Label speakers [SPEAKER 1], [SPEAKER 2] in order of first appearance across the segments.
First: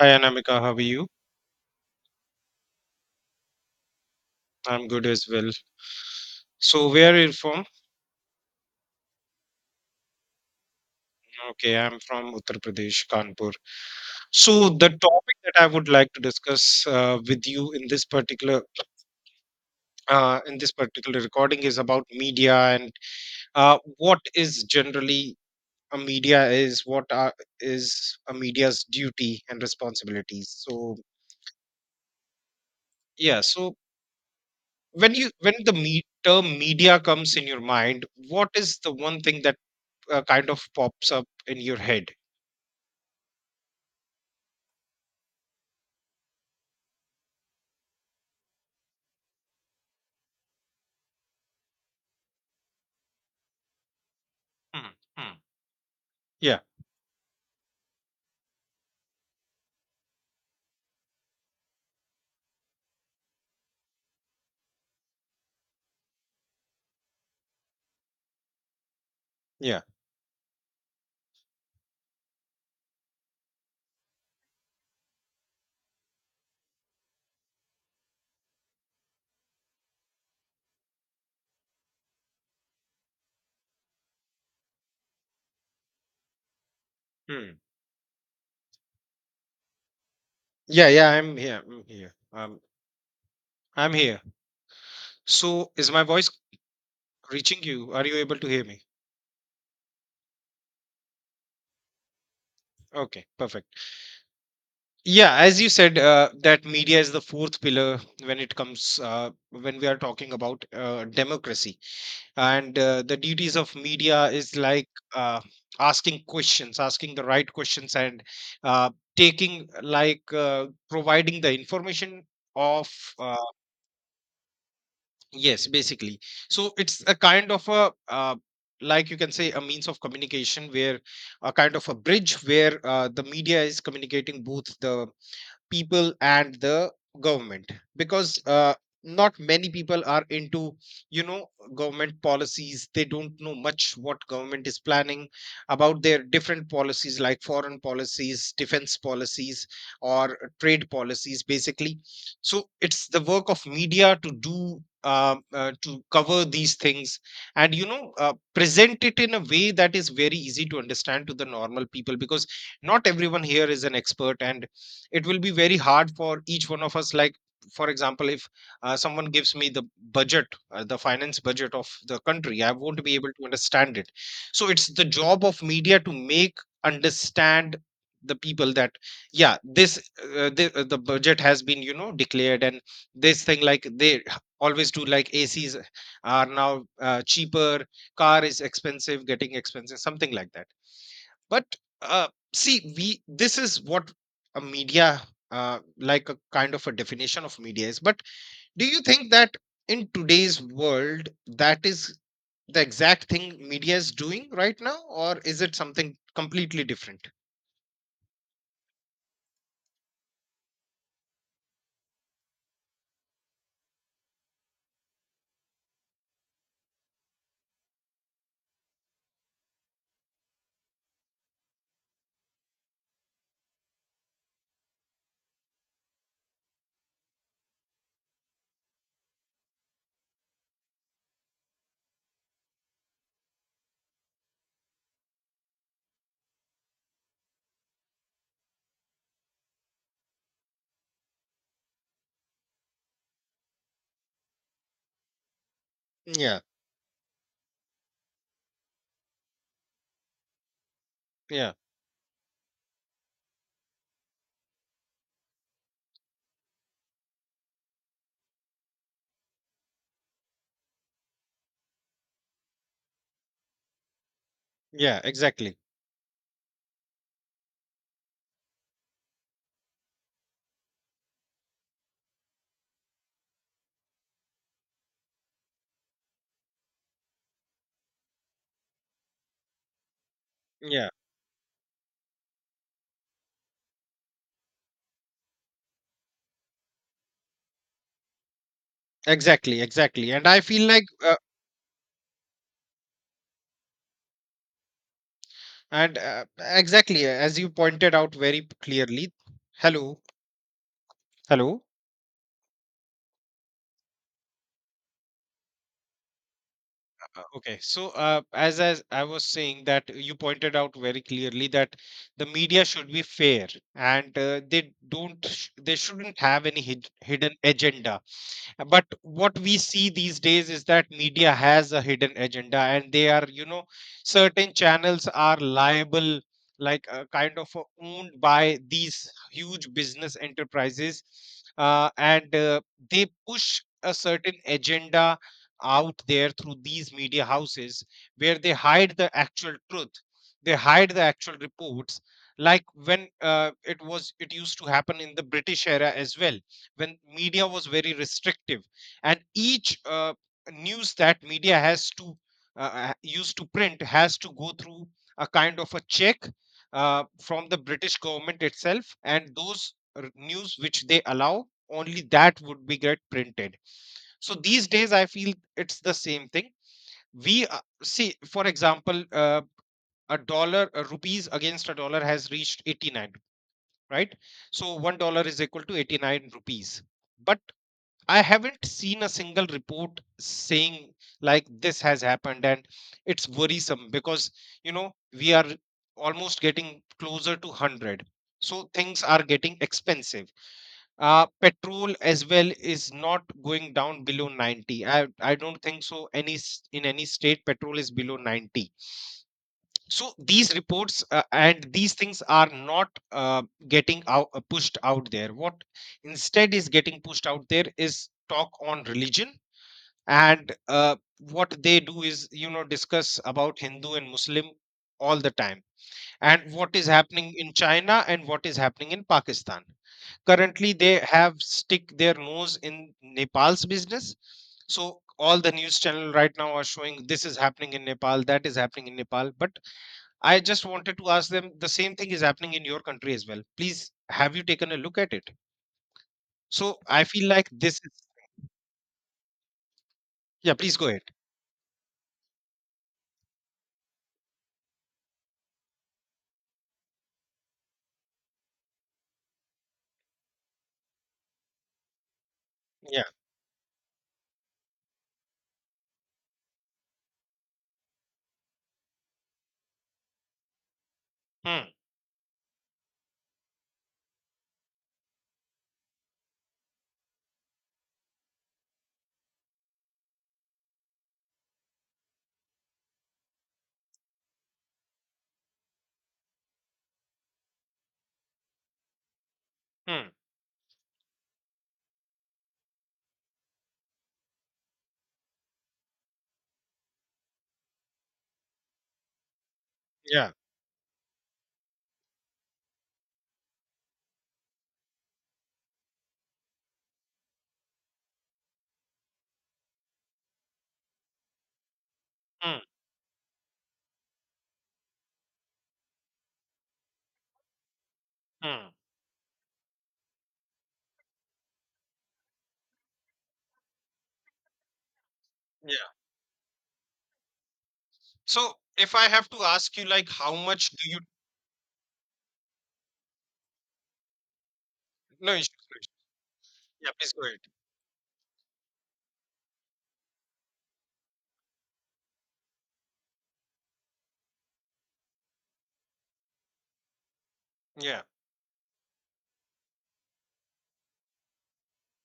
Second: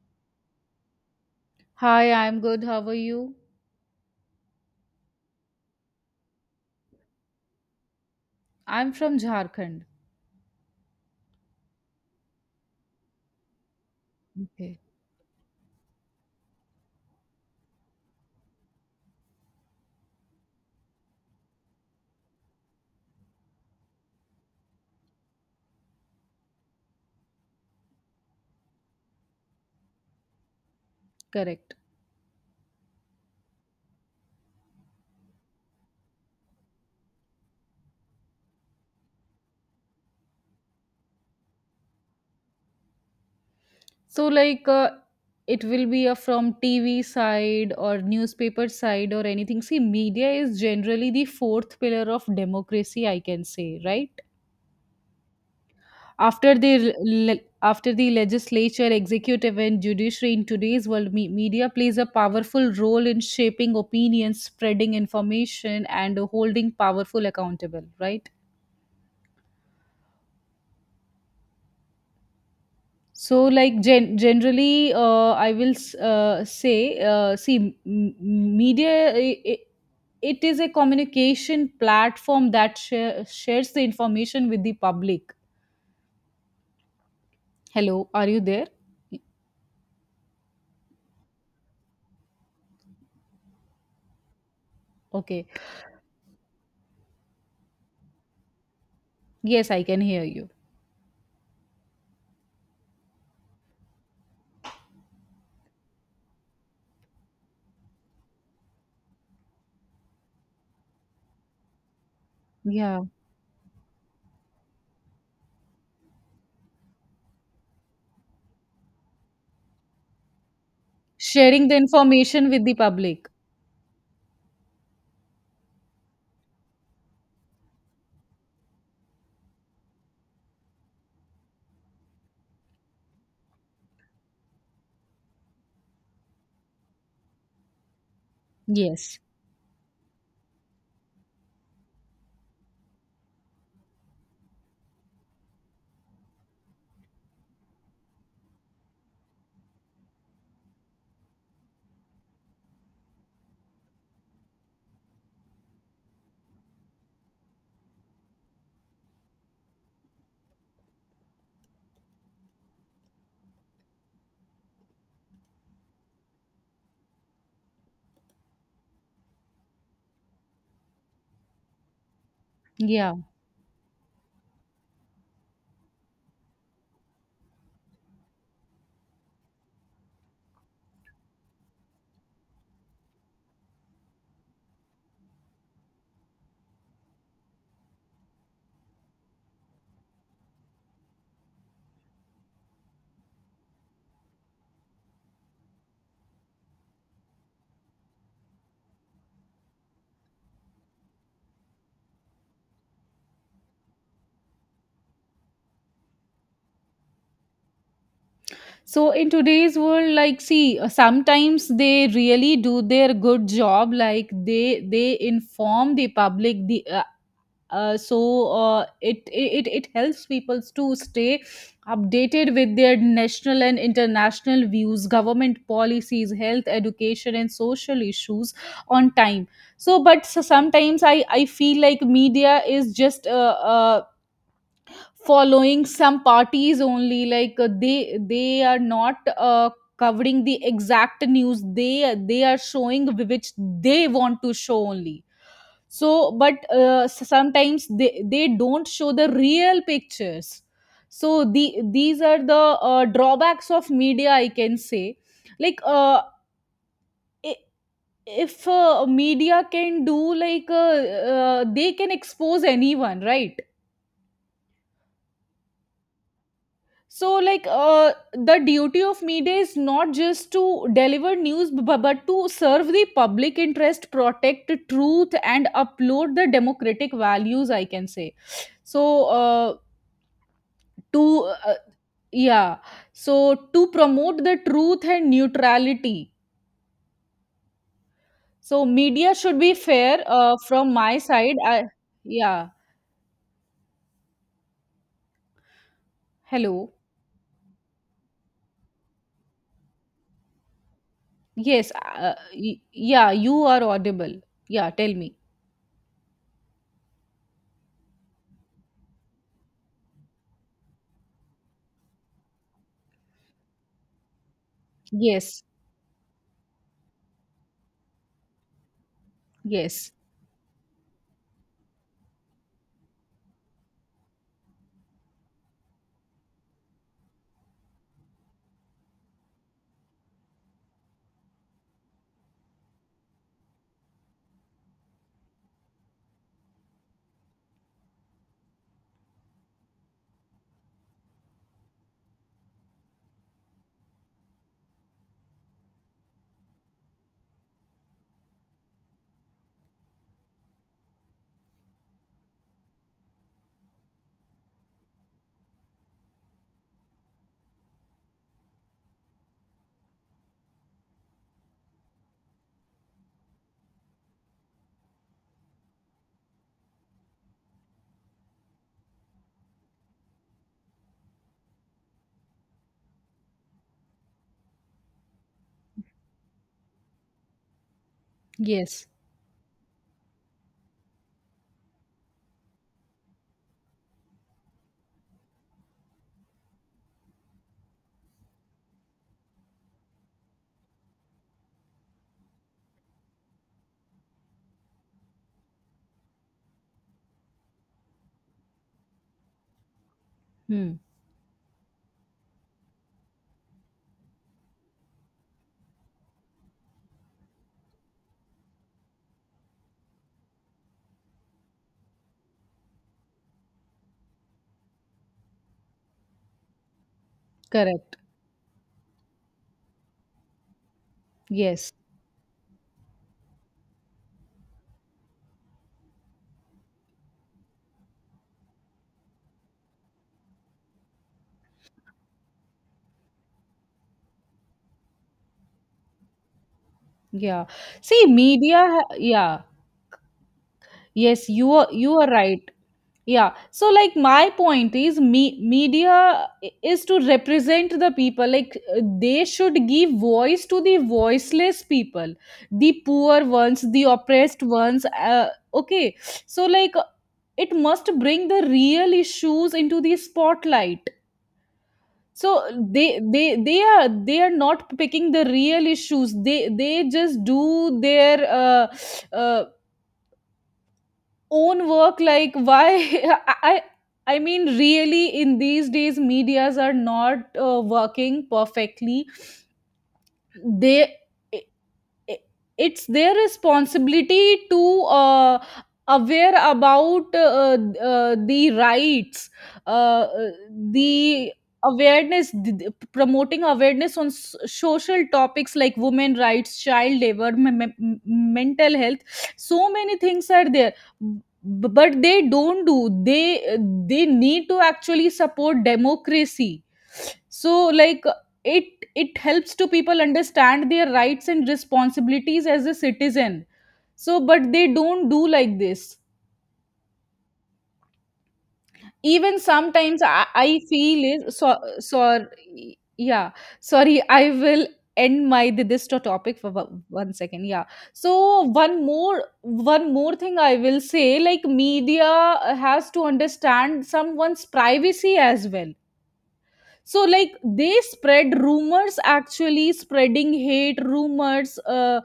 [SPEAKER 1] Hi Anamika, how are you?
[SPEAKER 2] Hi, I'm good. How are you?
[SPEAKER 1] I'm good as well. So, where are you from?
[SPEAKER 2] I'm from Jharkhand.
[SPEAKER 1] Okay, I'm from Uttar Pradesh, Kanpur. So,
[SPEAKER 2] Okay.
[SPEAKER 1] the topic that I would like to discuss with you in this particular in this particular recording is about media and what is generally a media is what are, is a media's duty and responsibilities. So,
[SPEAKER 2] Correct.
[SPEAKER 1] yeah. So, when you when the me- term media comes in your mind, what is the one thing that kind of pops up in your head?
[SPEAKER 2] So, like, it will be a from TV side or newspaper side or anything. See, media is generally the fourth pillar of democracy, I can say, right?
[SPEAKER 1] Hmm. Hmm.
[SPEAKER 2] After
[SPEAKER 1] Yeah,
[SPEAKER 2] the after the legislature, executive, and judiciary, in today's world, media plays a powerful role in shaping opinions, spreading information, and holding powerful accountable, right?
[SPEAKER 1] yeah,
[SPEAKER 2] I will say, see, media. It is a communication platform that shares the information with the public.
[SPEAKER 1] hmm,
[SPEAKER 2] Hello, are you there?
[SPEAKER 1] yeah, yeah. I'm here. I'm here. I'm here.
[SPEAKER 2] Okay.
[SPEAKER 1] So, is my voice reaching you? Are you able to hear me?
[SPEAKER 2] Yes, I can hear you.
[SPEAKER 1] Okay, perfect. Yeah, as you said, that media is the fourth pillar when it comes when we are talking about democracy, and
[SPEAKER 2] Yeah.
[SPEAKER 1] the duties of media is like uh, asking questions, asking the right questions, and taking providing the
[SPEAKER 2] Sharing the
[SPEAKER 1] information
[SPEAKER 2] information with the
[SPEAKER 1] of
[SPEAKER 2] public.
[SPEAKER 1] uh, yes, basically. So it's a kind of a like you can say a means of communication where a kind of a bridge where the media is communicating both the people and the government because
[SPEAKER 2] Yes.
[SPEAKER 1] not many people are into you know government policies. They don't know much what government is planning about their different policies, like foreign policies, defense policies, or trade policies basically. So it's the work of media to do to cover these things and you know present it in a way that is very easy to understand to the normal people, because not everyone here is an expert and it will be very hard for each one of us. Like, for example, if someone gives me the budget the finance budget of the country, I won't be
[SPEAKER 2] Yeah.
[SPEAKER 1] able to understand it. So it's the job of media to make understand the people that yeah, this the budget has been you know declared, and this thing like they always do, like ACs are now cheaper, car is expensive, getting expensive, something like that. But uh, see we this is what a media like a kind of a definition of media is. But do you think that in today's world that is the exact thing media is doing right now, or is it something completely different?
[SPEAKER 2] So in today's world, like, see, sometimes they really do their good job. Like, they inform the public the so it, it it helps people to stay updated with their national and international views, government policies, health, education, and social issues on time. So, sometimes I feel like media is just following some parties only, they are not covering the exact news. They are showing which they want to show only. so but
[SPEAKER 1] Yeah,
[SPEAKER 2] uh, s- sometimes they don't show the real pictures. so the
[SPEAKER 1] yeah,
[SPEAKER 2] these are the drawbacks of media, I can say. like uh, i- if media can do, they can expose anyone, right?
[SPEAKER 1] yeah, exactly.
[SPEAKER 2] So, the duty of media is not just to deliver news, but to serve the public interest, protect truth, and upload the democratic values, I can say. So,
[SPEAKER 1] Yeah,
[SPEAKER 2] to yeah, so to promote the truth and neutrality. So, media should be
[SPEAKER 1] exactly,
[SPEAKER 2] fair,
[SPEAKER 1] exactly. And I feel
[SPEAKER 2] from
[SPEAKER 1] like
[SPEAKER 2] my side. Yeah.
[SPEAKER 1] and
[SPEAKER 2] Hello?
[SPEAKER 1] exactly as you pointed out very clearly. Hello, hello.
[SPEAKER 2] Yes. Yeah, you are audible. Yeah, tell me.
[SPEAKER 1] Okay, so as I was saying, that you pointed out very clearly that the media should be fair and they don't
[SPEAKER 2] Yes,
[SPEAKER 1] sh- they shouldn't have any hidden agenda. But what we see
[SPEAKER 2] yes,
[SPEAKER 1] these days is that media has a hidden agenda, and they are you know certain channels are liable, like kind of owned by these huge business enterprises. And They push a certain agenda out there through these media houses, where they hide the actual truth, they hide the actual reports. Like, when it used to happen in the British era as well, when media was very restrictive, and each news that media has to used to print has to go through a kind of a check from the British government itself, and those news which they allow, only that would be get printed. So these days I feel it's the same thing. We see, for example, a dollar, rupees against a dollar has reached 89, right? So $1 is equal to 89 rupees. But I haven't
[SPEAKER 2] yes.
[SPEAKER 1] seen a single report saying like this has happened, and it's worrisome because you know we are almost getting closer to 100. So things are getting expensive. Uh, petrol as well is not going down below 90. I don't think so any in any state petrol is below 90. So these
[SPEAKER 2] Hmm.
[SPEAKER 1] reports and these things are not getting out, pushed out there. What instead is getting pushed out there is talk on religion. And what they do is you know discuss about Hindu and Muslim all the time, and what is happening in
[SPEAKER 2] Correct.
[SPEAKER 1] China and what is happening in Pakistan. Currently they have
[SPEAKER 2] Yes.
[SPEAKER 1] stick their nose in Nepal's business. So all the news channel right now are showing this is happening in Nepal, that is happening in Nepal. But I just wanted to ask them, the same thing is happening in your country as well, please, have you taken a look at it? So I feel
[SPEAKER 2] Yeah.
[SPEAKER 1] like this is
[SPEAKER 2] See, media. Yeah.
[SPEAKER 1] yeah please go ahead
[SPEAKER 2] Yes, you are. You are right. Yeah. So, like, my point is, me media is to represent the people. Like, they should give voice to the voiceless people, the
[SPEAKER 1] yeah.
[SPEAKER 2] poor ones, the oppressed ones. Okay. So, like, it must bring the real issues into the spotlight.
[SPEAKER 1] Hmm.
[SPEAKER 2] So they are not picking the real issues. They just do their uh, own work, like, why... i i I mean, really, in these days medias are not working perfectly.
[SPEAKER 1] Hmm.
[SPEAKER 2] they i- it's their responsibility to uh, aware about, the rights, uh,
[SPEAKER 1] Yeah.
[SPEAKER 2] uh, the awareness th- th- promoting awareness on social topics, like women rights, child labor, mental health. So many things are there. But they
[SPEAKER 1] Hmm.
[SPEAKER 2] don't do. They they need to actually support democracy. So, like, it
[SPEAKER 1] Hmm.
[SPEAKER 2] it helps to people understand their rights and responsibilities as a citizen, so but they don't do like this.
[SPEAKER 1] Yeah. So if I have
[SPEAKER 2] Even
[SPEAKER 1] to ask you,
[SPEAKER 2] sometimes
[SPEAKER 1] like, how
[SPEAKER 2] I
[SPEAKER 1] much do you?
[SPEAKER 2] feel is so, sorry. Yeah, sorry, I will end
[SPEAKER 1] No issues.
[SPEAKER 2] my th-
[SPEAKER 1] No
[SPEAKER 2] this
[SPEAKER 1] issues.
[SPEAKER 2] to- topic for one
[SPEAKER 1] Yeah, please
[SPEAKER 2] one
[SPEAKER 1] go ahead.
[SPEAKER 2] second. Yeah. So, one more thing I will say, like, media has to understand someone's privacy as well. So, like, they
[SPEAKER 1] Yeah.
[SPEAKER 2] spread rumors, actually spreading hate rumors,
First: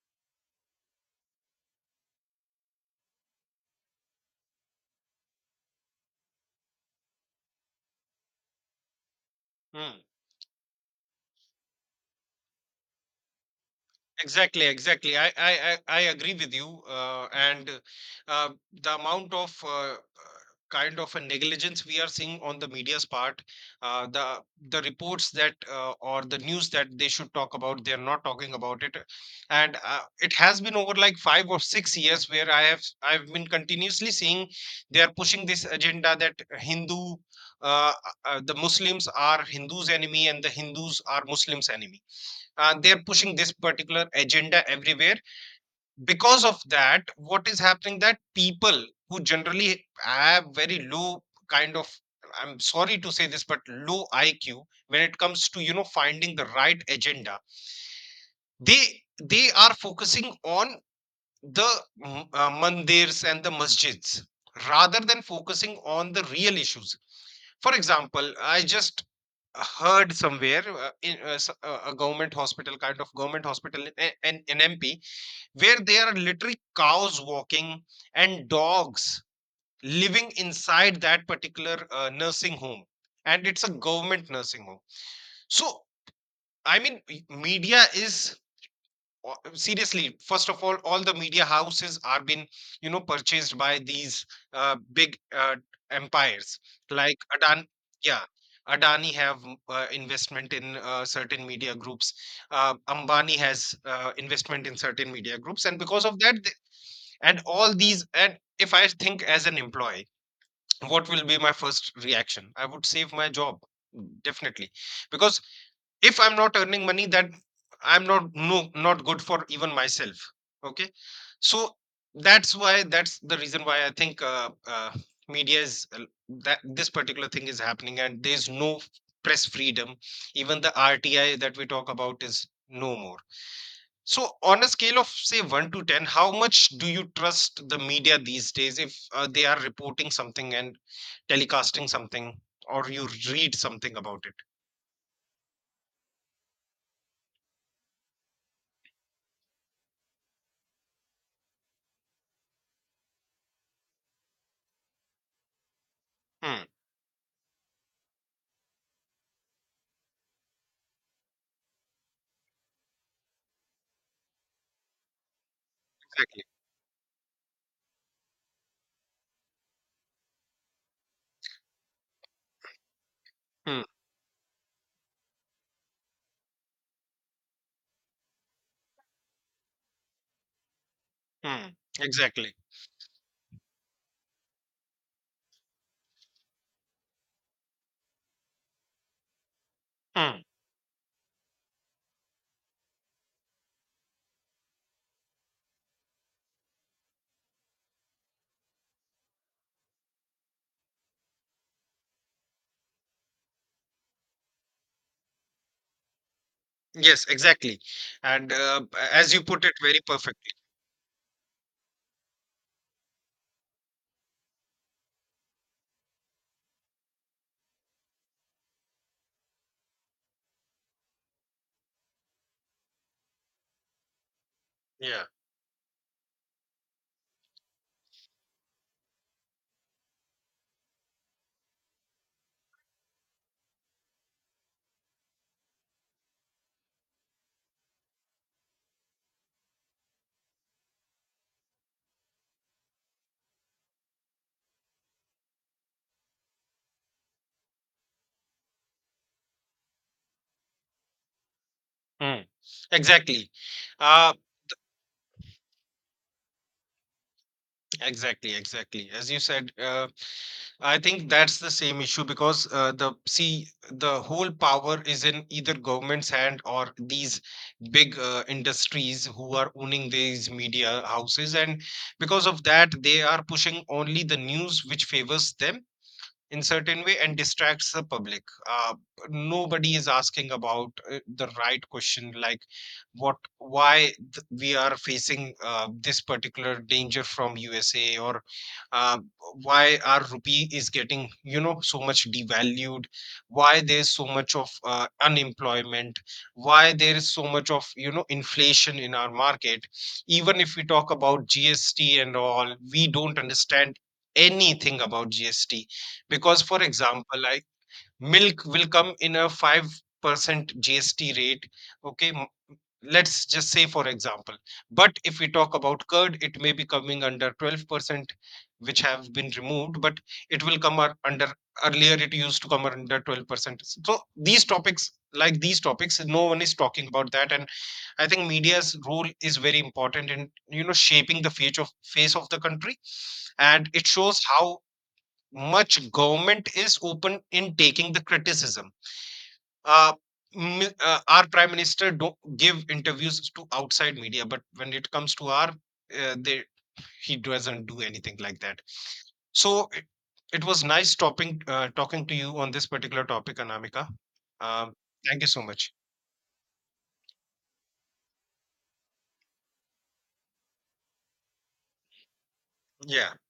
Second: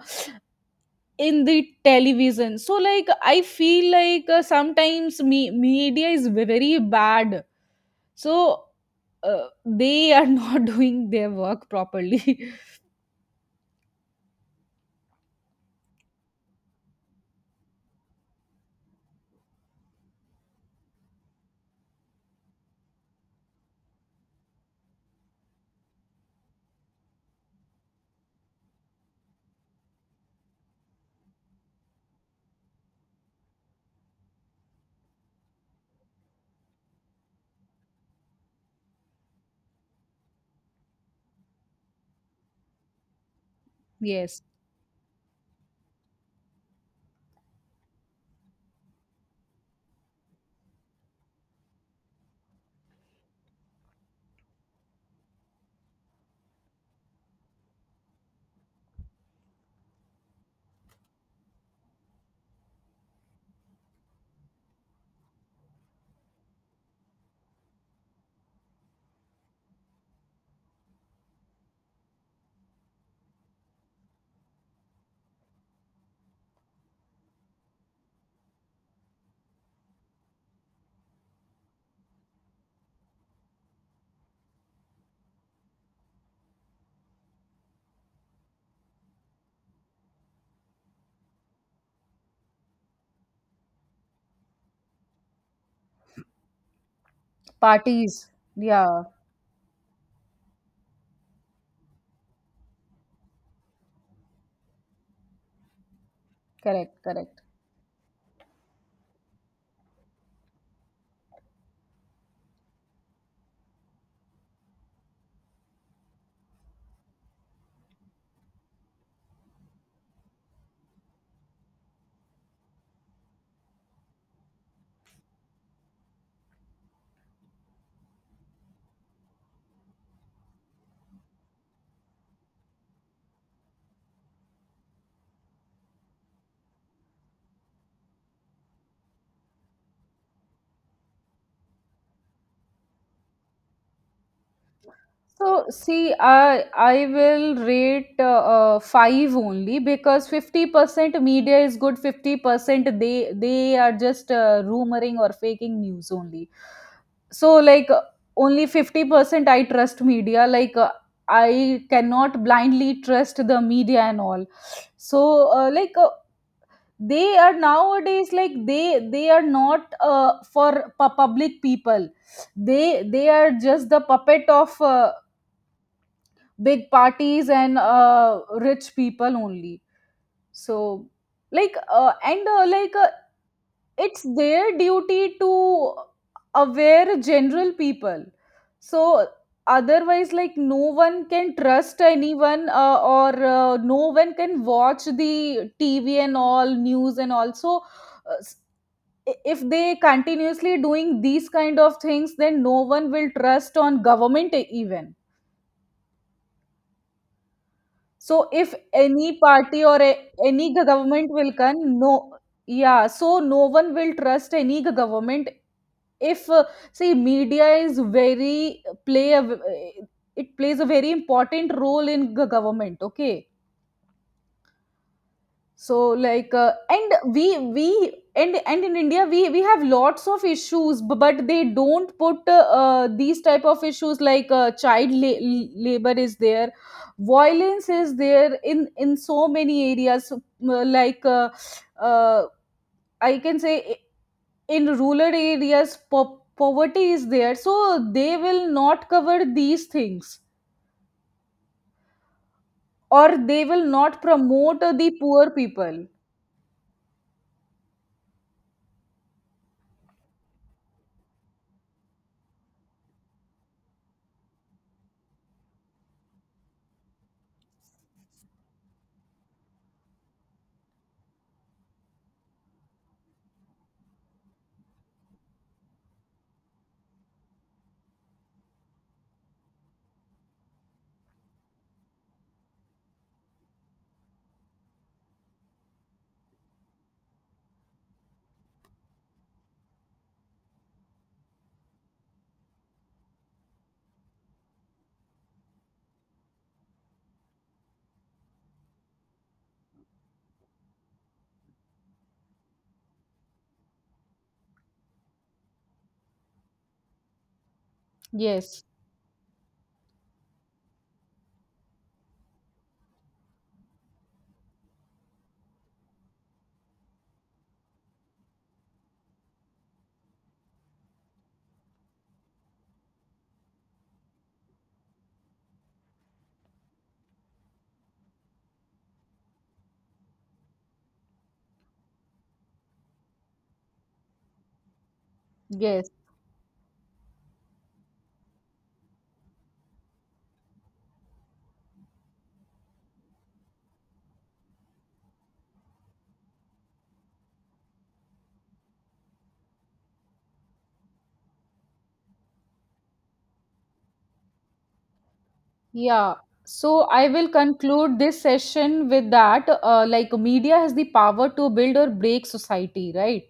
[SPEAKER 2] in the television. So, like, I feel like sometimes media is very bad. So
[SPEAKER 1] Hmm.
[SPEAKER 2] they are not doing their work properly.
[SPEAKER 1] Exactly, exactly. I agree with you. And uh, the amount of kind of a negligence we are seeing on the media's part, uh, the the reports that or the news that they should talk about, they're not talking about it. And it has been over like 5 or 6 years where I've been continuously seeing they are pushing this agenda that Hindu. Uh, the Muslims are Hindus' enemy and the Hindus are Muslims' enemy. They are pushing this particular
[SPEAKER 2] Yes.
[SPEAKER 1] agenda everywhere. Because of that, what is happening that people who generally have very low kind of, I'm sorry to say this, but low IQ when it comes to you know finding the right agenda, they they are focusing on the mandirs and the masjids rather than focusing on the real issues. For example, I just heard somewhere a government hospital, kind of government hospital, in MP, where there are literally cows walking and dogs living inside that particular nursing home, and it's a government nursing home. So I mean, media is seriously, first of all the media houses are been you know purchased by these big empires, like Adan yeah,
[SPEAKER 2] Parties. Yeah,
[SPEAKER 1] Adani have investment in certain media groups. Ambani has investment in certain media groups. And because of that
[SPEAKER 2] correct, correct.
[SPEAKER 1] and all these, and if I think as an employee, what will be my first reaction? I would save my job, mm, definitely. Because if I'm not earning money, that I'm not, no, not good for even myself. Okay, so that's why, that's the reason why I think media is that this particular thing is happening, and there's no press freedom. Even the RTI that we talk about is no more. So, on a scale of say 1 to 10, how much do you trust the media these days if they are reporting something and telecasting something, or you read something about it?
[SPEAKER 2] So see, I will rate five only because 50% media is good. 50% they are just rumoring or faking news only.
[SPEAKER 1] Hmm,
[SPEAKER 2] So, like, only 50% I trust media. Like, I cannot blindly trust the media and all. So, like,
[SPEAKER 1] exactly.
[SPEAKER 2] they are nowadays, like, they are not for public people. They are
[SPEAKER 1] Hmm,
[SPEAKER 2] just the puppet of big parties and rich people only. So,
[SPEAKER 1] hmm,
[SPEAKER 2] like, and
[SPEAKER 1] exactly.
[SPEAKER 2] like it's their duty to aware general people. So otherwise,
[SPEAKER 1] Hmm.
[SPEAKER 2] like, no one can trust anyone, or no one can watch the TV and all news, and also, uh, s- if they continuously doing these kind of things, then no one will trust on government even.
[SPEAKER 1] Yes, exactly.
[SPEAKER 2] So
[SPEAKER 1] And
[SPEAKER 2] if
[SPEAKER 1] as
[SPEAKER 2] any
[SPEAKER 1] you put it
[SPEAKER 2] party
[SPEAKER 1] very
[SPEAKER 2] or
[SPEAKER 1] perfectly.
[SPEAKER 2] any government will come, no, yeah, so no one will trust any government. If See, media is very play a, v- it plays a very important role in government. Okay,
[SPEAKER 1] Yeah.
[SPEAKER 2] so, like, and we and in India we have lots of issues, but they don't put these type of issues, like, child labor is there, violence is there in so many areas. So, uh, like uh, uh, I can say, in rural areas, poverty is there, so they will not cover these things,
[SPEAKER 1] Hmm.
[SPEAKER 2] or
[SPEAKER 1] Exactly.
[SPEAKER 2] they will not
[SPEAKER 1] Uh,
[SPEAKER 2] promote the poor people.
[SPEAKER 1] exactly, exactly. As you said, I think that's the same issue because the see the whole power is in either government's hand or these big industries who are owning these media houses, and because of that, they are pushing only the news which favors them in certain way, and distracts the public. uh, Nobody is asking about the right question. Like, what why we are facing this particular danger from USA, or uh, why our rupee is getting you know so much devalued, why there's so much of unemployment, why there is so much of you know inflation in our market. Even if we talk about GST and all, we don't understand anything about GST, because, for example, like milk
[SPEAKER 2] Yes,
[SPEAKER 1] will come in a 5% GST rate. Okay. Let's just say, for example. But if we talk about curd, it may be coming under 12%, which have been removed, but it will come under, earlier, it used to come under 12%. So, these topics, like these topics, no one is talking about that. And I think media's role is very important in you know shaping the face of the country, and it shows how much
[SPEAKER 2] yes.
[SPEAKER 1] government is open in taking the criticism. Uh, our prime minister don't give interviews to outside media, but when it comes to our, uh, they, he doesn't do anything like that. So it was nice talking talking to you on this particular topic, Anamika. Um, Thank you so much.
[SPEAKER 2] Yeah, so I will conclude this session with that. Like, media has the power to build or break society,
[SPEAKER 1] Yeah,
[SPEAKER 2] right?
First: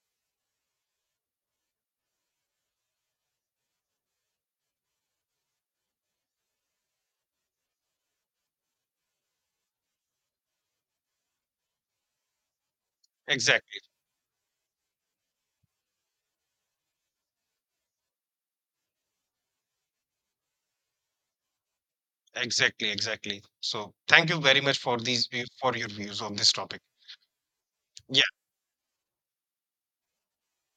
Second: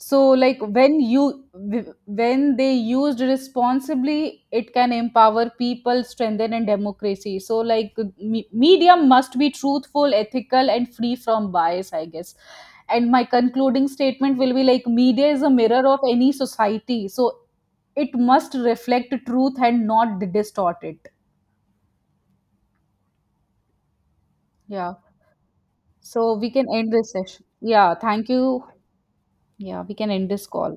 [SPEAKER 2] So, like, when they used responsibly, it can empower people, strengthen and democracy. So, like, media must be truthful, ethical, and free from bias, I guess. And my
[SPEAKER 1] exactly,
[SPEAKER 2] concluding statement will be like, media is a mirror of any society, so it must reflect truth and not distort it.
[SPEAKER 1] exactly, exactly. So thank you very much
[SPEAKER 2] Yeah.
[SPEAKER 1] for these for your views
[SPEAKER 2] So
[SPEAKER 1] on
[SPEAKER 2] we
[SPEAKER 1] this
[SPEAKER 2] can
[SPEAKER 1] topic.
[SPEAKER 2] end this session. Yeah,
[SPEAKER 1] Yeah.
[SPEAKER 2] thank you. Yeah, we can end this call.